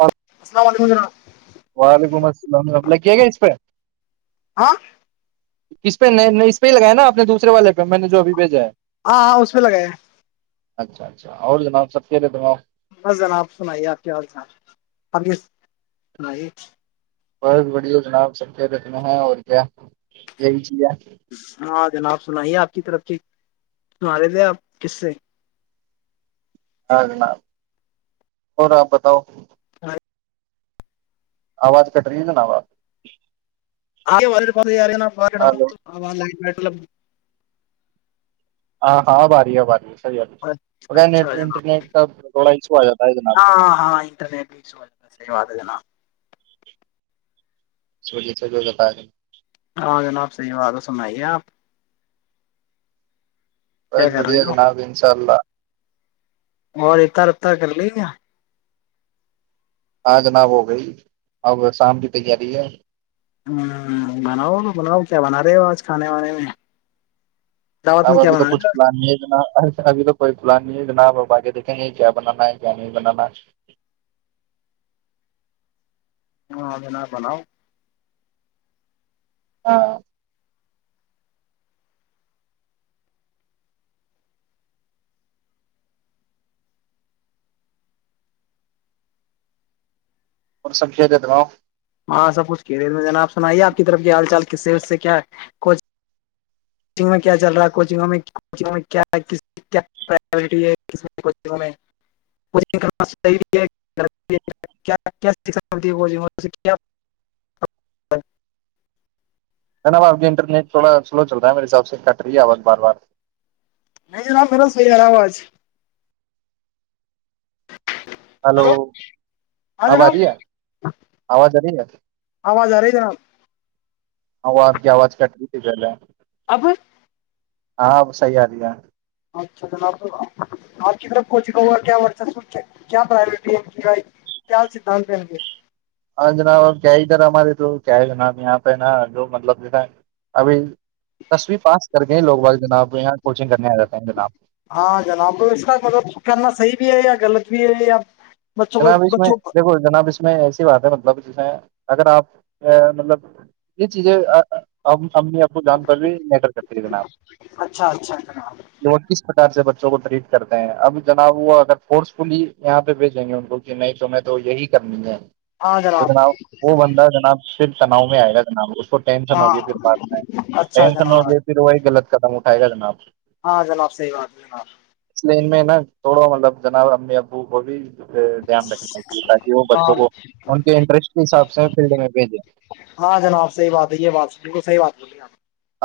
ا [unintelligible] ن وینا [unintelligible] وعلیکم السلام ر اللہ کیا گ اس پہ ہاں [unintelligible] کس پہ نہیں اس پہ ہی لگیا نا اپنے دوسرے والے پہ میں نے جو ابھی بھیجا ہے ہاں ہاں اس پہ لگا اچھا اچھا اور جناب سب کے رہےتےناؤ بس جناب آپ سنائیے آپ کی آازان آپ سائیے بہت بڑی ہو جناب سبف رت میں ہے اور کیا یہی چیز ہے ہاں جناب سنائیے آپ کی طرف سے تمارے تھے آپ کس سے [unintelligible] ہاں جناب اور آپ بتاؤ [unintelligible] آواز کٹ رہی ہے ہے نا آواز [unintelligible] آگ [unintelligible] ار نا پ تو [unintelligible] ملب [unintelligible] ہاں ہاں آ باری ہے باری ہے [unintelligible] ہے اچھا نیٹ جناب انٹرنیٹ کا تھوڑا ایشو آ جاتا ہے جناب ہاں ہاں انٹرنیٹ بھیا صحی بات ہے جناب [unintelligible] چو ج س جو بتا رہ [unintelligible] ہاں جناب صحی بات ہے سنائیے آپ بس کیا کر بڑھیا رہے ہو جناب انشاء اللہ اور ات رت کر لی گیا [unintelligible] ہاں جناب ہو گئی اب شام کی تیاری ہے ہ بناؤ تو بناؤ کیا بنا رہے ہو آج کھانے وانے میں دعوت اب میں کیا ابھی تو بنا کچھ رہے پلان نہیں اتنا ابھی تو کوئی بلانی ہے جناب اپ آگے دیکھیں گے کیا بنانا ہے کیا نہیں بنانا [unintelligible] ہاں انار با نا [unintelligible] ہاں [unintelligible] اور سمشے دیتنا [unintelligible] ہاں سب کچھ کھی رہے تھ جا آپ سنائیے آپ کی طرف حال چال کس سے سے کیا کوچ چنگ میں کیا چل رہا ہے کوچنگ میںچنگ کیا کیا ہےچگ میںچگ کرنا صحیح کیاتی ہےچگ ن آپ کے انٹرنیٹ تھوڑا سلو چل رہا ہے میرے حساب سے کٹ رہی ہے آواز بار بار نہیں ب میرا صحی ہے رہا آواز ہلو ہاں آب آ جناب رہی ہے آواز آ رہی ہے آواز آ رہی ہے جناب آواز کی آواز کٹ رہی جھیک ال [unintelligible] اب [unintelligible] ہاں وہ صحیح آ رہی ہے [unintelligible] اچھا جناب آپ کی طرف کوچگا ہو اور کیاہ کیا پرورٹی کی کیا سدھانت انے [unintelligible] ہاں جناب کیا ادھر ہمارے تو کیا ہے جناب یہاں پہ نا جو مطلب دا ابھی تسو پاس کر گئے لوگ باگ جناب یہاں کوچنگ کرنے آ جاتے ہیں جناب ہاں جناب تو اس کا مطلب کرنا صحی بھی ہے یا [unintelligible] غلط بھی ہے یاپ [unintelligible] جناب اس میں دیکھو جناب اس میں ایسی بات ہے مطلب جس میں اگر آپ مطلب یہ چیزیں امی ابو جان پر بھی ل کر کے فرینا آپ اچھا اچھا جناب یہ وہ کس پرار سے ب [unintelligible] کو ٹریٹ کرتے ہیں اب جناب وہ اگر فورس فلی یہاں پہ بھیجیں گے ان کو [unintelligible] ک نہیں تومیں تو یہی کرنی ہے [unintelligible] تو جناب وہ بندہ جناب صرف تناؤ میں آئے گا جناب اس کو ٹینشن ہاں ہوگیا پھر بعد میں اچھا ٹینشن ہو جناب گیا پھر وہی غلط قدم ہو آائے گا جناب ہاں جناب صحیح بات ہے جناب ن تھوڑو مطلب جناب امی آبو ہو بھی دان رکھنااہے تاکہ وہ ہاں بچوں کو ان کے انٹرسٹ کے حساب سے فیلڈ میں بھیجیں ہاں جناب صحیح بات ہے یہ بات بالکل صحیح بات بولی آ [inaudible]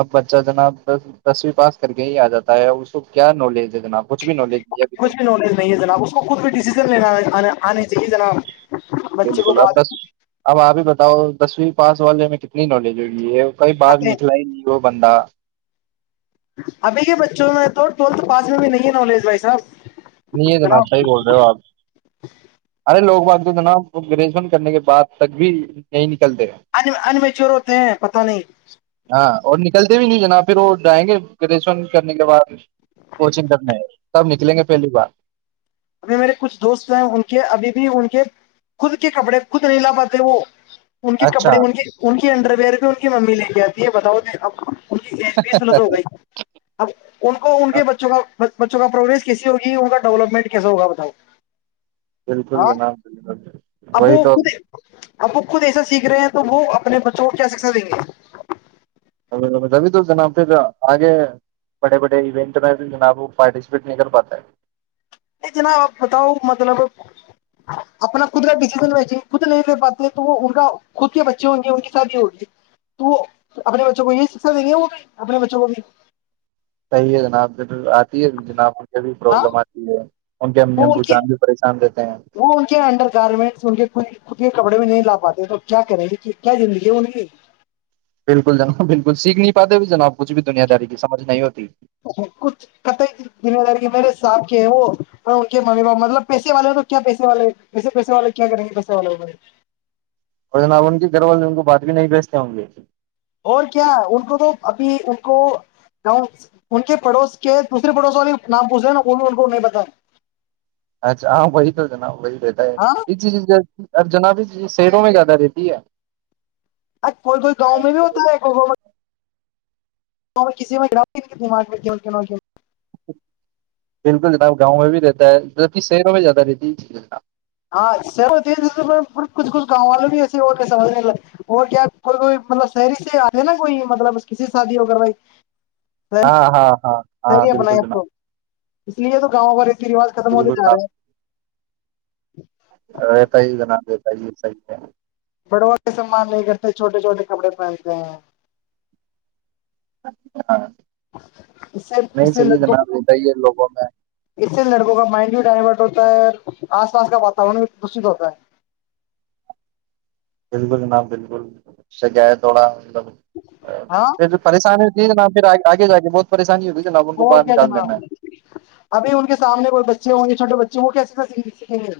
اب بچہ جوناب د دسویں پاس کر کے ہی آ جاتا ہے اس کو کیا نالج ہے جناب کچھ بھی نالج نہیں ہے ابھی تو کچھ بھی نٹیج نہیں ہے جناب اس کو خود بھی ڈسیزن لینا آنا آ نہیں تھ کی جنا بالکل اب دس اب آپ بھی بتاؤ دسویں پاس والے میں کتنی نالج ہوگی ہے ئی بات کہتے ہیں نکل نی بندہ ابھی کے بچوں میں تو ٹولتھ پاس میں بھی نہیں ہے نالج بھائی صاحب نہیں جناب صح ہی بول رہے ہو آپ ارے لوگ بات جناب ا گریجشن کرنے کے بد تک بھی نہیں نکل ان مچور ہوتے ہیں پت نہیں ہاں اور نکلتے بھی نہیں جنا پھر وہ جائیں گے گریجویشن کرنے کے بعد کوچنگ کرنے تب نکلیں گے پہلی بار اھی میرے کچھ دوست ہیں ان کے ابھی بھی ان کے خود کے کپڑے خود نہیں لا پاتے وہ ان کے اچھا کپڑے ان کے ان کی انڈر ویئر بھی ان کی ممی لے کے آتی ہے بتاؤ ان کی ایج بیس ملت ہو گئی اب ان کو ان کے بچوں کا بچوں کا پروگرس کیسی ہوگی ان کا ڈیولپمنٹ کیسا ہوگا بتاؤ بالکل ہاں جناب بالکل اب وہی وہ تو خود اب وہ خود ایسا سیکھ رہے ہیں تو وہ اپنے بچوں کو کیا سیکا دیں گے بھی تو جناب پھر آگے بڑے بڑے ایونٹ میں جناب وہ پارٹیسپیٹ نہیں کر پاتا ہے نہیں جناب آپ بتاؤ مطلب اپنا خود کا ڈسیزن میںی خود نہیں لے پاتے تو وہ ان کا خود کے بچے ہوں گے ان کی شادی ہوگی تو وہ اپنے بچوں کو یہی شکشا دیں گے وہ بھی اپنے بچوں کو بھی صحیح ہے جنابھر آتی ہے جناب میں سے بھی ہاں پرابلم آتی ہے ان کے امی وہ ان ابو کے جان بھی پریشان رہتے ہیں وہ ان کے انڈر گارمنٹس ان کے خ کپڑے میں نہیں لا پاتے تو کیا کریں گے کیا زندگی ہے ان کی بالکل جناب بالکل سیکھ نہیں پاتے جناب کچھ بھی دنیا داری کی سمجھ نہیں ہوتی اچا کچھ کت ذمہ داری ہے میرے سے صاب کے ہیں وہ اور ان کے م پاپ مطلب پیسے والے ہو تو کیا پیسے والےسے پیسے والے کیا کریں گے پیسے والے ہو ب اور جناب ان کے گھر والے ان کو بات بھی نہیں بھیجتے ہوں گے اور کیا ان کو تو ابھی ان کو ان کے پڑوس کے دوسرے پڑوس والے نام پوچھ رہے ہیں نا ان ان کو نہیں بت اچھا ہ بی تو ج ن ہ بی رہتا ہے ہاں ار جناب شیروں میں زیادہ رہتی ہے [unintelligible] ا کوئی کوئی گاؤں میں بھی ہوتا ہے گ تو کسی میں جرا دماغ میں کی بالکل جناب گاؤں میں بھی رہتا ہے ج شہروں میں زیادہ رہتی ہے جب ہاں کچھ کچھ گاؤں والوں بھی ایسے اور سمجھنے اور کیا کوئیئی مطلب شہری سے آ ج نا کوئی مطلب کسی سے شادی ہو کر بھائی ہاں ہاں ہاں ہاں شہری بالکل اپنائے اب جناب تو اس لیے تو گاؤں بے [unintelligible] روج ختم ہوتے جا رہے ہیں [unintelligible] رہت ہی جنا [unintelligible] ج یہ صحیح ہے [unintelligible] و کے سامان نہیں کرتے چھوٹے چھوٹے کپڑے پہنتے ہیں [unintelligible] اچھا [unintelligible] اس سے اس سے لڑکوں کا رہتا ہی ہے لوگوں میں اس سے لڑکوں کا مائنڈ ہی ڈائورٹ [unintelligible] ہوتا ہے آس پاس کا واتورن بھی دشت ہوتا ہے [unintelligible] بالکل جناب بالکل ش کیا ہے تھوڑا [unintelligible] ہاں پھر پریشانی ہوتی ہے نہ پھر آگے [unintelligible] آگے جاے بہت پریشانی ہوگی اور کیا جناب ابھی ان کے سامنے کوئی بچے ہوں گے چھوٹے بچے جو کہسے تو گ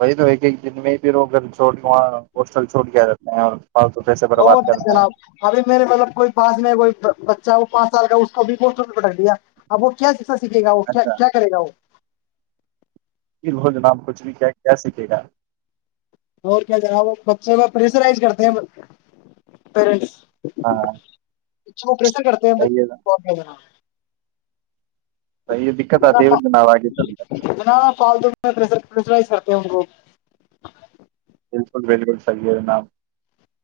وہی تو ایک ایک دن میں ہی پو گھر چھوڑ کے وہاں ہوسٹل چھوڑ کے رہتے ہیں اور فالتو پیسے وہ برباد کرتے ہیں جناب ابھی میرے مطلب کوئی پاس نہیں کوئی بچہ وہ پانچ سال کا اس کو بھی گوٹ پٹک دیا ا وہ کیا سیکھے گا وہ اچھا کیا کرے گا وہ پ ہو جناب کچھ بھی کیا سیکھے گا؟ اور کیا کہ رہا وہ بچے کا پریشرائز کرتے ہیں پیرنٹس ہاں اچھ کیسے کرتے صحیح ہے صحیح ہے دقت آتی ہے نا جناب آگے چل کر اتنا فالتو میں پرشرائیز کرتے ہیں ان کو بالکل بالکل صحیح ہے جناب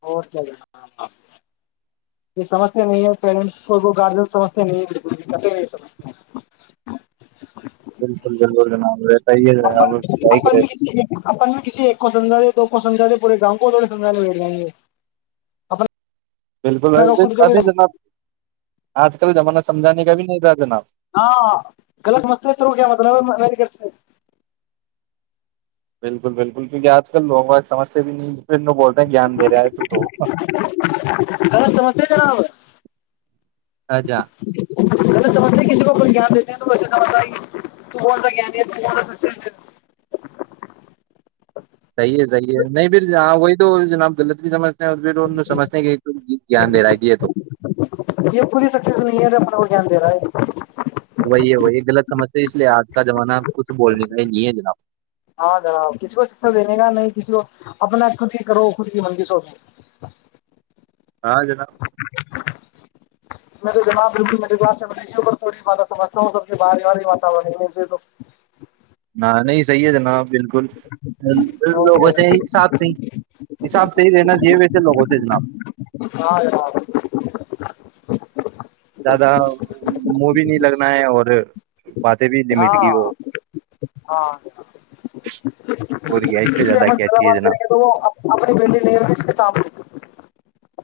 اور کیا یہ سمجھتے نہیں ہیں پیرنٹس کو گارجین سمجھتے نہیں ہے بالکلتے نہیں سمجھتے بالکل [unintelligible] اپن جناب صحیح اپن کرے بھی کسی ایک اپن بھی کسی ایک کو سمجھا دے دو کو سمجا د پورے گاؤں کو تھڑے سجھاے بیٹ جائیں گے اپنا بالکل ابھی خود کو ابھی بھی جناب آج کل زمانہ سمجانے کا بھی نہیں تھا جناب ہاں غلط مستے توو کیا مطلب ہے م گٹ سے بالکل بالکل کیونکہ آج کل لوگ آج سمجھتے بھی نہیں پھر ن بولتے ہیں گیان دے رہا ہے تو تو ہیلو سمجھتے جناب اجا اگر سمجھتے کسی کو کوئی گیان دیتے ہیں تو ایسا سمجھتا ہے تو کون سا گیانی ہے تو کون سا سکسیس ہے صحیح ہے صحیح ہے نہیں پھر ہاں وہی جناب غلط بھی سمج اور پھر ان سمجنے کے تو جانے رہ ہے یہ تو یہ کو بھی سکسیس نہیں ہے اپنا کو گان دے رہا ہے وہی ہے وہی غلط سمجھ اس لیے آج کا زمانہ کچھ بولنے کا ہی نہیں ہے جناب [unintelligible] ہاں جناب کسی کو شکشا دینے کا نہیں کسی کو اپنا خود ہی کرو خود کی منندی سوچو ہاں جناب میں تو جناب بالکل میرے پاس بی ہوں تھوڑی بات سمجھ ہوں سب بار واتا سے تو ہ نہیں صحیح ہے جناب بالکل لوگوں سے ہاں ساتھ س حساب سےحی رہنا چاہیے ویسے لوگوں سے جناب ہاں جاں [unintelligible] زیادہ منہ بھی نہیں لگنا ہے اور باتیں بھی لمٹ ہاں کی ہو ہاں اس اور کیا اس سے زیادہ کیا سے چاہیے جناب زہیں گے تو وہ اپنی بیٹی ل کے سامنے [unintelligible]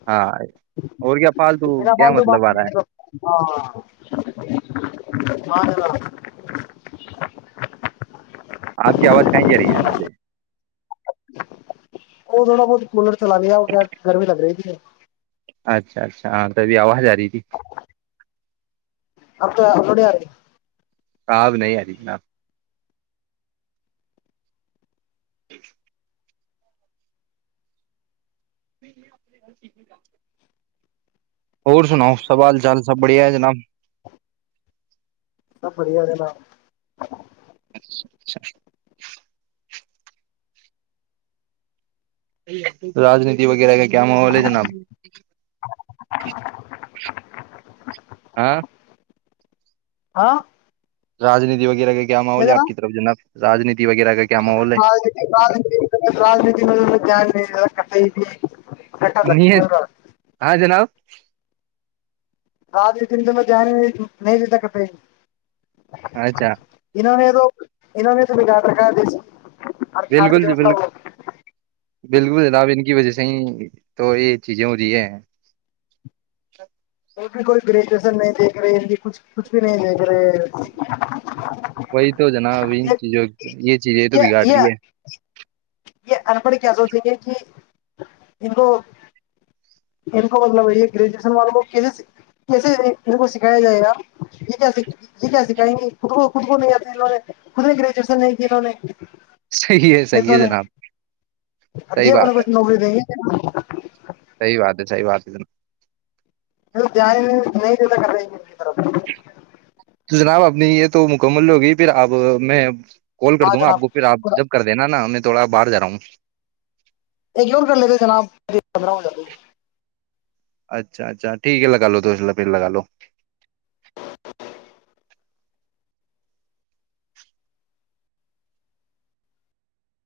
ہاں اور کیا [unintelligible] میر کیا فال تو ب مطلب آ رہا ہے ہاں [unintelligible] بددہ [unintelligible] آپ کی آواز کہیں ج رہی ہے نا ابھی [unintelligible] وہ تھوڑا بہت کولر چلا لیا ہو کیا گرمی لگ رہی تھی [unintelligible] اچھا اچھا ہاں ت ابھی آواز آ رہی تھی [unintelligible] اپ ابڑ [unintelligible] آاب نہیں آ رہیکنا [unintelligible] ٹھیک [unintelligible] [inaudible] اور سناو سوال چال سب بڑھیا ہے جناب [inaudible] ب بڑیا جنا [unintelligible] چ اچھا [unintelligible] رانیتی وغیرہ کا [unintelligible] کیا ماحول ہے جناب [unintelligible] ہ [unintelligible] ہاں [unintelligible] ہاں [unintelligible] رجنیتی وغیرہ کیا ماحول ہے آپ کی طرف جناب [unintelligible] رانیتی [unintelligible] ہاں کیا رہے گا [unintelligible] کت [unintelligible] نہیں ہاں جناب [unintelligible] [unintelligible] آج دن تو میں ج نہیں نہیں دیتا کرتے [unintelligible] اچھا [unintelligible] انہوں نے تو انہوں نے تو بگاٹ رکھا دیس [unintelligible] بالکل جی بالکل بالکل جناب ان کی وجہ سے [unintelligible] صی تو یہ چیزیں ہوتی ہے ہیں [unintelligible] وہ بھی کوئی گریجویشن نہیں دھ رہی ان [unintelligible] کچھ کچھ بھی نہیں ہےے [unintelligible] ہ [inaudible] وہی تو جناب ان چیزوں یہ چیزیں یہ تو بگاڑ رہی ہے یہ انپڑھ کیاضتی یہ کہ ہو [unintelligible] ان کو مطلب یہی گریجویشن والوں کو کیسے کیس ان کو سکھایا جائے گا یہ یہ کیا سکھائیں گے کو خود کو نہیں آتی انہوں نے خود نے گریجویشن نہیں کی انہوں نے صحیح ہے صحیح نیتوں ہے نے جناب اور صحیح یہ اپنے بات ہے کچھ [unintelligible] [inaudible] ی بات ہے صحی بات ہے ن [unintelligible] د نہیں نہیں دیتا کر طرف [unintelligible] تو جناب اپنی یہ تو مکمل ہوگی پھر اب میں کال کر ہاں دوں گا آپ کو پھر آپ جناب جب کر دینا نا میں [unintelligible] تھوڑا باہر جا رہا ہوں [unintelligible] ایکور کر لیتے جناب پندرہ ہو ج [unintelligible] اچھا اچھا ٹھیک ہے لگا لو تو اس ل پھر لگا لو